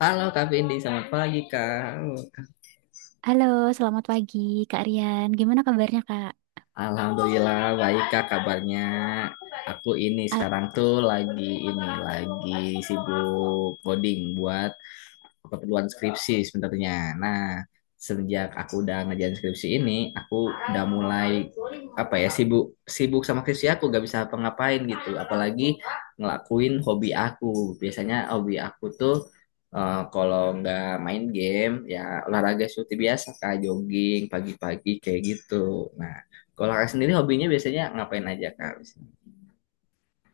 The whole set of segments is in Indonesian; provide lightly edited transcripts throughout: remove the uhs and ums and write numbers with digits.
Halo Kak Vindi, selamat pagi Kak. Halo, selamat pagi Kak Rian. Gimana kabarnya Kak? Alhamdulillah baik Kak kabarnya. Aku ini Al- sekarang tuh lagi sibuk coding buat keperluan skripsi sebenarnya. Nah, sejak aku udah ngerjain skripsi ini, aku udah mulai apa ya sibuk sibuk sama skripsi aku gak bisa apa-ngapain gitu. Apalagi ngelakuin hobi aku. Biasanya hobi aku tuh kalau nggak main game ya olahraga seperti biasa kayak jogging pagi-pagi kayak gitu. Nah, kalau kakak sendiri hobinya biasanya ngapain aja kak?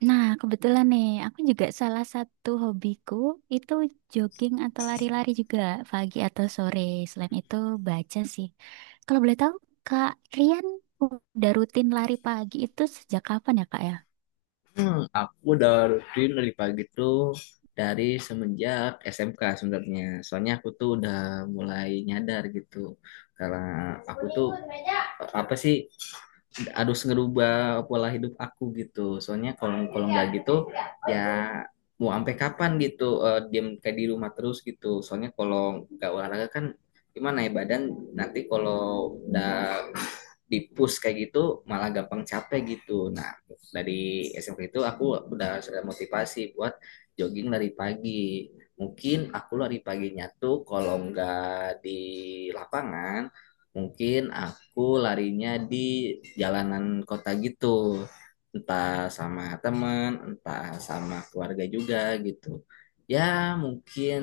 Nah, kebetulan nih, aku juga salah satu hobiku itu jogging atau lari-lari juga pagi atau sore. Selain itu baca sih. Kalau boleh tahu, Kak Rian udah rutin lari pagi itu sejak kapan ya Kak ya? Aku udah rutin dari pagi tuh dari semenjak SMK sebenarnya. Soalnya aku tuh udah mulai nyadar gitu. Karena aku tuh apa sih harus ngerubah pola hidup aku gitu. Soalnya kalau kalau nggak gitu ya mau sampai kapan gitu diam kayak di rumah terus gitu, soalnya kalau nggak olahraga kan gimana ya badan nanti kalau udah dipus kayak gitu malah gampang capek gitu. Nah, dari SMP itu aku udah motivasi buat jogging dari pagi. Mungkin aku lari paginya tuh kalau nggak di lapangan, mungkin aku larinya di jalanan kota gitu, entah sama teman, entah sama keluarga juga gitu. Ya mungkin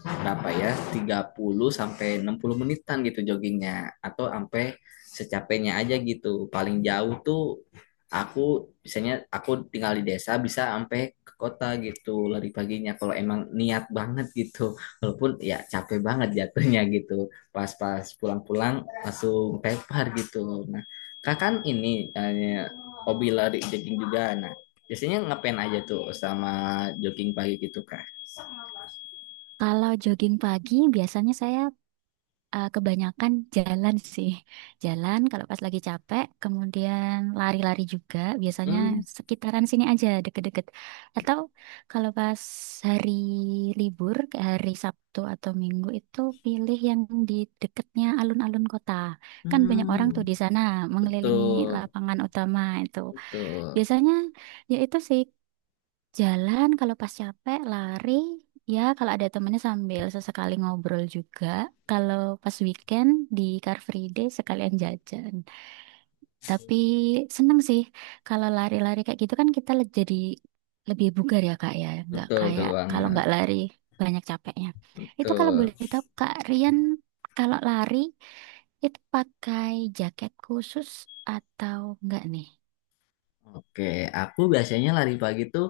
berapa ya 30 sampai 60 menitan gitu joggingnya, atau sampai secapeknya aja gitu. Paling jauh tuh aku biasanya aku tinggal di desa bisa sampai ke kota gitu lari paginya kalau emang niat banget gitu, walaupun ya capek banget jatuhnya gitu, pas-pas pulang-pulang langsung tepar gitu. Nah, kak kan ini eh, hobi lari jogging juga. Nah, biasanya ngapain aja tuh sama jogging pagi gitu kak? Kalau jogging pagi biasanya saya, kebanyakan jalan sih. Jalan kalau pas lagi capek, kemudian lari-lari juga. Biasanya Hmm. sekitaran sini aja, deket-deket. Atau kalau pas hari libur, kayak hari Sabtu atau Minggu itu pilih yang di deketnya alun-alun kota. Kan banyak orang tuh Hmm. di sana mengelilingi Betul, lapangan utama itu. betul, Biasanya ya itu sih, jalan kalau pas capek, lari. Ya, kalau ada temennya sambil sesekali ngobrol juga. Kalau pas weekend di Car Free Day sekalian jajan. Tapi seneng sih kalau lari-lari kayak gitu kan kita jadi lebih bugar ya Kak ya. Nggak betul, betul kayak kalau banget, nggak lari banyak capeknya. Itu kalau betul. boleh tahu Kak Rian, kalau lari itu pakai jaket khusus atau enggak nih? Oke, aku biasanya lari pagi tuh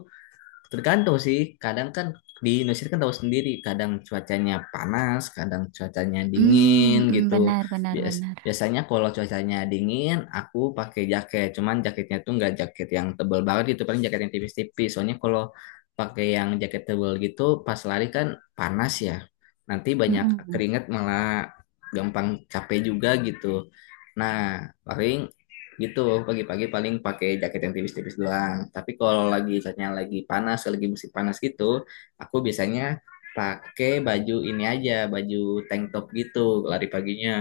tergantung sih, kadang kan di Indonesia kan tahu sendiri, kadang cuacanya panas, kadang cuacanya dingin Hmm, hmm, hmm, gitu. benar benar Bias benar. biasanya kalau cuacanya dingin, aku pakai jaket. Cuman jaketnya tuh nggak jaket yang tebel banget gitu, paling jaket yang tipis-tipis. Soalnya kalau pakai yang jaket tebel gitu, pas lari kan panas ya. Nanti banyak Mm-mm. keringat malah gampang capek juga gitu. Nah, paling gitu pagi-pagi paling pakai jaket yang tipis-tipis doang, tapi kalau lagi misalnya lagi panas lagi musim panas gitu aku biasanya pakai baju ini aja, baju tank top gitu lari paginya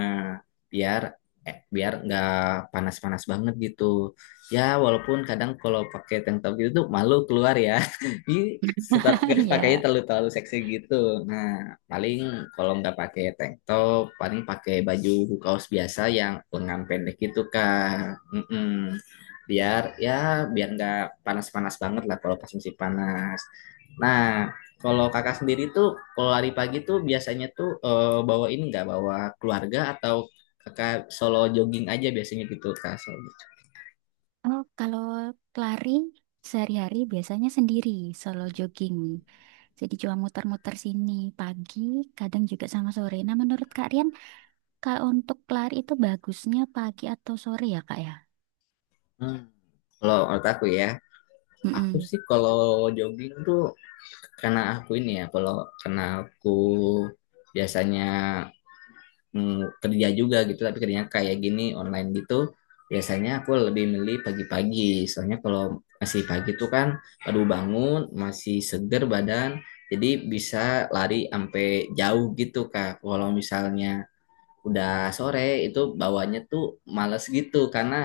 biar biar nggak panas-panas banget gitu. Ya walaupun kadang kalau pakai tank top gitu tuh malu keluar ya. Ini tetap pakainya Iya. terlalu terlalu seksi gitu. Nah, paling kalau nggak pakai tank top, paling pakai baju kaos biasa yang lengan pendek gitu Kak. Mm-mm. Biar ya biar nggak panas-panas banget lah kalau pas musim panas. Nah, kalau kakak sendiri tuh kalau lari pagi tuh biasanya tuh bawa ini nggak, bawa keluarga atau kakak solo jogging aja biasanya gitu Kak? Oh, kalau lari sehari-hari biasanya sendiri, solo jogging. Jadi cuma muter-muter sini pagi, kadang juga sama sore. Nah, menurut Kak Rian, kalau untuk lari itu bagusnya pagi atau sore ya, Kak ya? Hmm. Kalau menurut aku ya, aku Mm-mm. sih kalau jogging tuh karena aku ini ya kalau karena aku biasanya kerja juga gitu, tapi kerjanya kayak gini online gitu. Biasanya aku lebih milih pagi-pagi, soalnya kalau masih pagi tuh kan baru bangun, masih seger badan, jadi bisa lari sampai jauh gitu Kak. Kalau misalnya udah sore itu bawanya tuh males gitu karena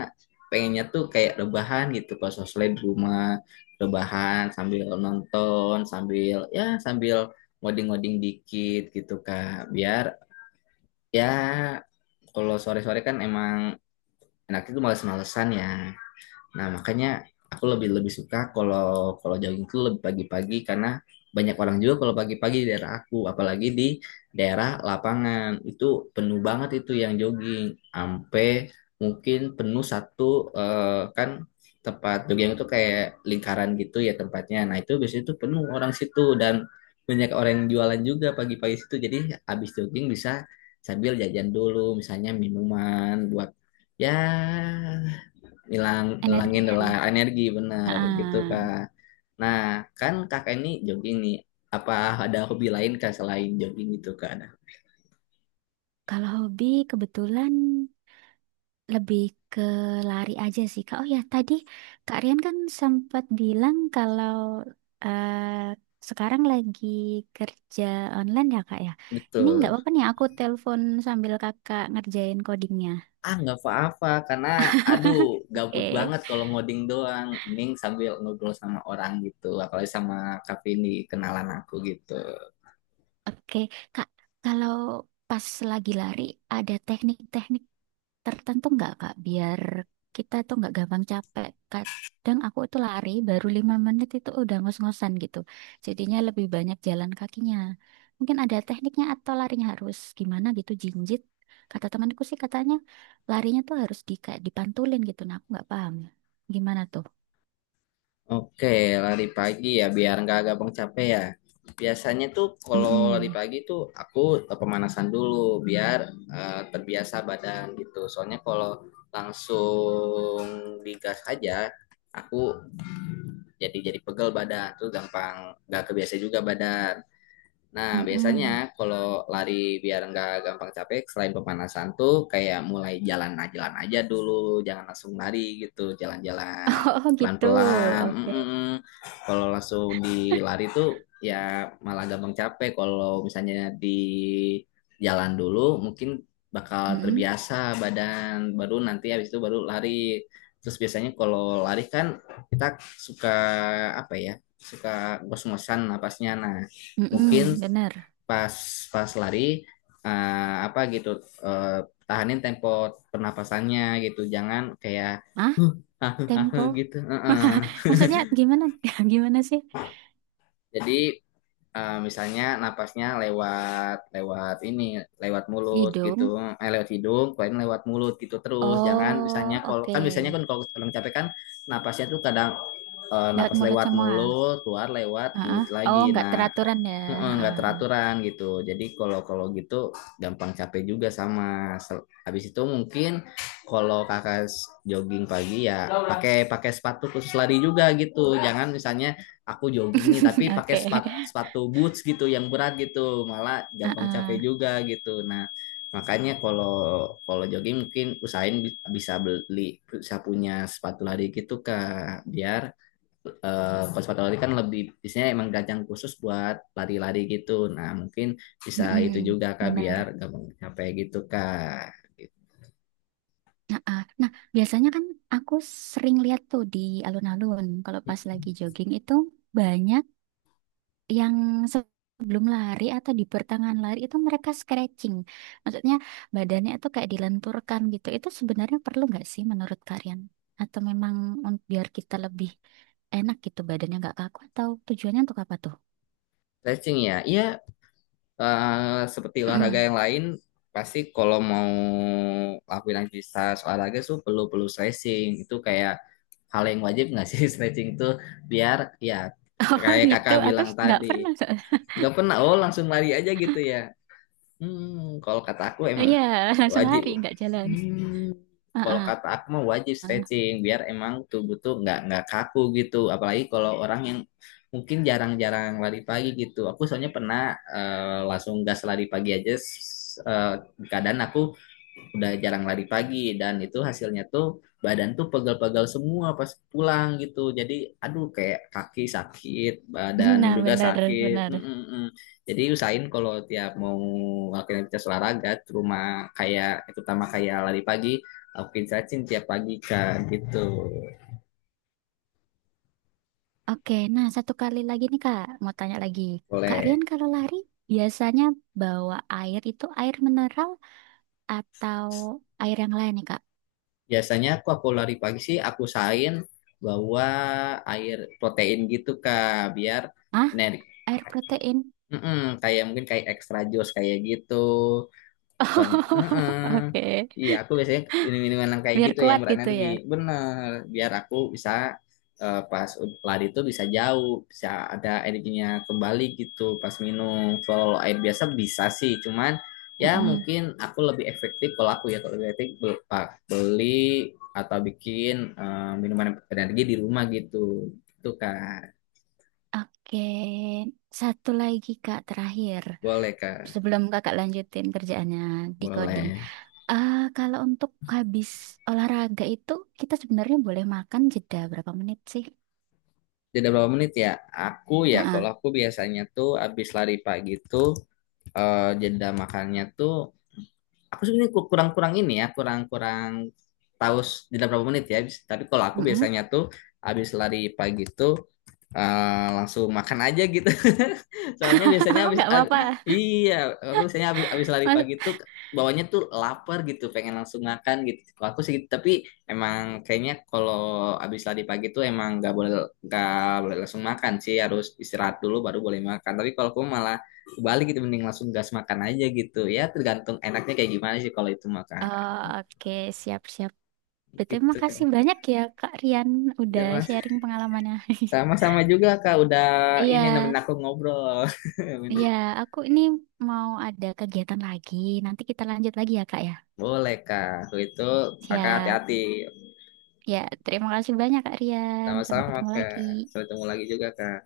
pengennya tuh kayak rebahan gitu kalau sosmed di rumah, rebahan sambil nonton sambil ya sambil ngoding-ngoding dikit gitu Kak. Biar ya kalau sore-sore kan emang enak itu males-malesan ya. Nah, makanya aku lebih lebih suka kalau kalau jogging itu lebih pagi-pagi karena banyak orang juga kalau pagi-pagi di daerah aku, apalagi di daerah lapangan. Itu penuh banget itu yang jogging. Sampai mungkin penuh satu kan tempat jogging itu kayak lingkaran gitu ya tempatnya. Nah, itu biasanya itu penuh orang situ dan banyak orang yang jualan juga pagi-pagi situ. Jadi habis jogging bisa sambil jajan dulu misalnya minuman buat ya hilangin Energinya. lelah energi benar gitu Ah, kak. Nah, kan kakak ini jogging nih, apa ada hobi lain kak selain jogging gitu kak, ada? kalau hobi kebetulan lebih ke lari aja sih Kak. Oh ya, tadi Kak Rian kan sempat bilang kalau eh, sekarang lagi kerja online ya Kak ya. Ini nggak Betul. apa-apa nih aku telepon sambil Kakak ngerjain codingnya. Ah, nggak apa-apa karena aduh gabut Oke. banget kalau ngoding doang, mending sambil ngobrol sama orang gitu, apalagi sama kak ini, kenalan aku gitu. Oke, Kak, kalau pas lagi lari ada teknik-teknik tertentu nggak Kak, biar kita tuh nggak gampang capek. Kadang aku itu lari baru 5 menit itu udah ngos-ngosan gitu. Jadinya lebih banyak jalan kakinya. Mungkin ada tekniknya atau larinya harus gimana gitu, jinjit. Kata temanku sih katanya larinya tuh harus di kayak dipantulin gitu. Nah, aku nggak paham. Gimana tuh? Oke, lari pagi ya biar nggak gampang capek ya. Biasanya tuh kalau lari Mm-mm. pagi tuh aku pemanasan dulu biar terbiasa badan gitu. Soalnya kalau langsung digas aja aku jadi pegel badan tuh gampang nggak kebiasa juga badan. Nah, Mm-mm. biasanya kalau lari biar nggak gampang capek, selain pemanasan tuh kayak mulai jalan jalan aja dulu, jangan langsung lari gitu, jalan-jalan Oh gitu. pelan-pelan. Oke. Mm-mm. Kalau langsung di lari tuh ya malah gampang capek. Kalau misalnya di jalan dulu, mungkin bakal Mm-mm. terbiasa badan, baru nanti habis itu baru lari. Terus biasanya kalau lari kan kita suka apa ya? Suka ngos-ngosan napasnya. Nah, mungkin Mm-mm. Bener. pas pas lari eh, apa gitu eh, tahanin tempo pernapasannya gitu, jangan kayak Ah, huh, huh, huh, tempo. huh, gitu. Heeh. Maksudnya gimana? Gimana sih? Jadi misalnya napasnya lewat lewat ini lewat mulut Hidung. gitu, lewat hidung keluarin lewat mulut gitu. Terus jangan misalnya Oh, kalau oke. kan biasanya kan kalau orang capek kan napasnya tuh kadang Lewat napas mulut lewat semua. mulut keluar lewat Heeh. mulut lagi. Oh, nggak Nah, teraturan ya. heeh, nggak Heeh. teraturan gitu. Jadi kalau kalau gitu gampang capek juga sama. Habis itu mungkin kalau kakak jogging pagi ya pakai pakai sepatu khusus lari juga gitu. Jangan misalnya aku jogging nih tapi pakai Oke. sepatu sepatu boots gitu yang berat gitu, malah gampang Heeh. capek juga gitu. Nah, makanya kalau kalau jogging mungkin usahain bisa beli bisa punya sepatu lari gitu Kak, biar konservatori kan lebih biasanya emang gajang khusus buat lari-lari gitu. Nah, mungkin bisa itu Mm-mm. juga Kak biar Benar. gampang capek gitu Kak. Gitu. Heeh. Nah, biasanya kan aku sering lihat tuh di alun-alun kalau pas lagi jogging itu banyak yang sebelum lari atau di pertengahan lari itu mereka stretching. Maksudnya badannya itu kayak dilenturkan gitu. Itu sebenarnya perlu nggak sih menurut kalian? Atau memang biar kita lebih enak gitu badannya nggak kaku atau tujuannya untuk apa tuh? Stretching ya. Iya, seperti olahraga Mm-mm. yang lain pasti kalau mau lakuin aktivitas olahraga tuh perlu perlu stretching. Itu kayak hal yang wajib nggak sih stretching tuh biar ya Oh kayak gitu, Kakak aku bilang nggak tadi. pernah soalnya. Nggak pernah, oh langsung lari aja gitu ya. Hmm, kalau kata aku emang Iya, langsung lari wajib. nggak jalan. Hmm, kalau Heeh. kata aku mah wajib stretching biar emang tubuh tuh nggak kaku gitu. Apalagi kalau orang yang mungkin jarang-jarang lari pagi gitu. Aku soalnya pernah langsung gas lari pagi aja. Kadang aku udah jarang lari pagi dan itu hasilnya tuh badan tuh pegal-pegal semua pas pulang gitu. Jadi aduh kayak kaki sakit badan Nah, juga benar sakit. benar. Mm-mm-mm. Jadi usahain kalau tiap mau ngelakuin aktivitas olahraga cuma kayak terutama kayak lari pagi lakuin stretching tiap pagi kak gitu. Oke, nah satu kali lagi nih Kak, mau tanya lagi. Kak Boleh. Rian kalau lari biasanya bawa air itu air mineral atau air yang lain nih Kak? Biasanya aku lari pagi sih aku usahain bawa air protein gitu kak biar Ah, energi. air protein. Mm-mm, kayak mungkin kayak extra jus kayak gitu. Soalnya, Oh, heeh. oke, Iya, aku biasanya minum-minuman yang kayak biar gitu yang kuat gitu ya. berenergi. Bener, biar aku bisa pas lari tuh bisa jauh, bisa ada energinya kembali gitu pas minum. Kalau air biasa bisa sih, cuman ya Mm-mm. mungkin aku lebih efektif kalau aku ya kalau lebih efektif beli atau bikin minuman energi di rumah gitu. Itu Kak. Oke, satu lagi Kak terakhir. Boleh Kak. Sebelum Kakak lanjutin kerjaannya di coding. Boleh. Ah, kalau untuk habis olahraga itu kita sebenarnya boleh makan jeda berapa menit sih? Tidak berapa menit ya? Aku ya kalau Ah, aku biasanya tuh abis lari pagi tuh jeda makannya tuh aku sebenarnya kurang-kurang ini ya kurang-kurang tahu jeda berapa menit ya. Tapi kalau aku mm biasanya tuh habis lari pagi tuh langsung makan aja gitu. Soalnya biasanya Nggak apa-apa. iya, aku biasanya habis habis lari Mas- pagi tuh bawanya tuh lapar gitu, pengen langsung makan gitu. Kalau aku sih gitu, tapi emang kayaknya kalau habis lari pagi tuh emang nggak boleh langsung makan sih, harus istirahat dulu baru boleh makan. Tapi kalau aku malah kebalik gitu, mending langsung gas makan aja gitu. Ya tergantung enaknya kayak gimana sih kalau itu makan Oh, oke, siap-siap. Betul, gitu kan. makasih banyak ya Kak Rian udah Ya, Mas. sharing pengalamannya. Sama-sama juga Kak udah ini Iya. nemenin aku ngobrol. Iya, aku ini mau ada kegiatan lagi. Nanti kita lanjut lagi ya, Kak ya. Boleh, Kak. Kalau itu kakak Siap. hati-hati. Ya, terima kasih banyak, Kak Rian. Sampai Sama-sama, ketemu Kak. lagi. Sampai ketemu lagi juga, Kak.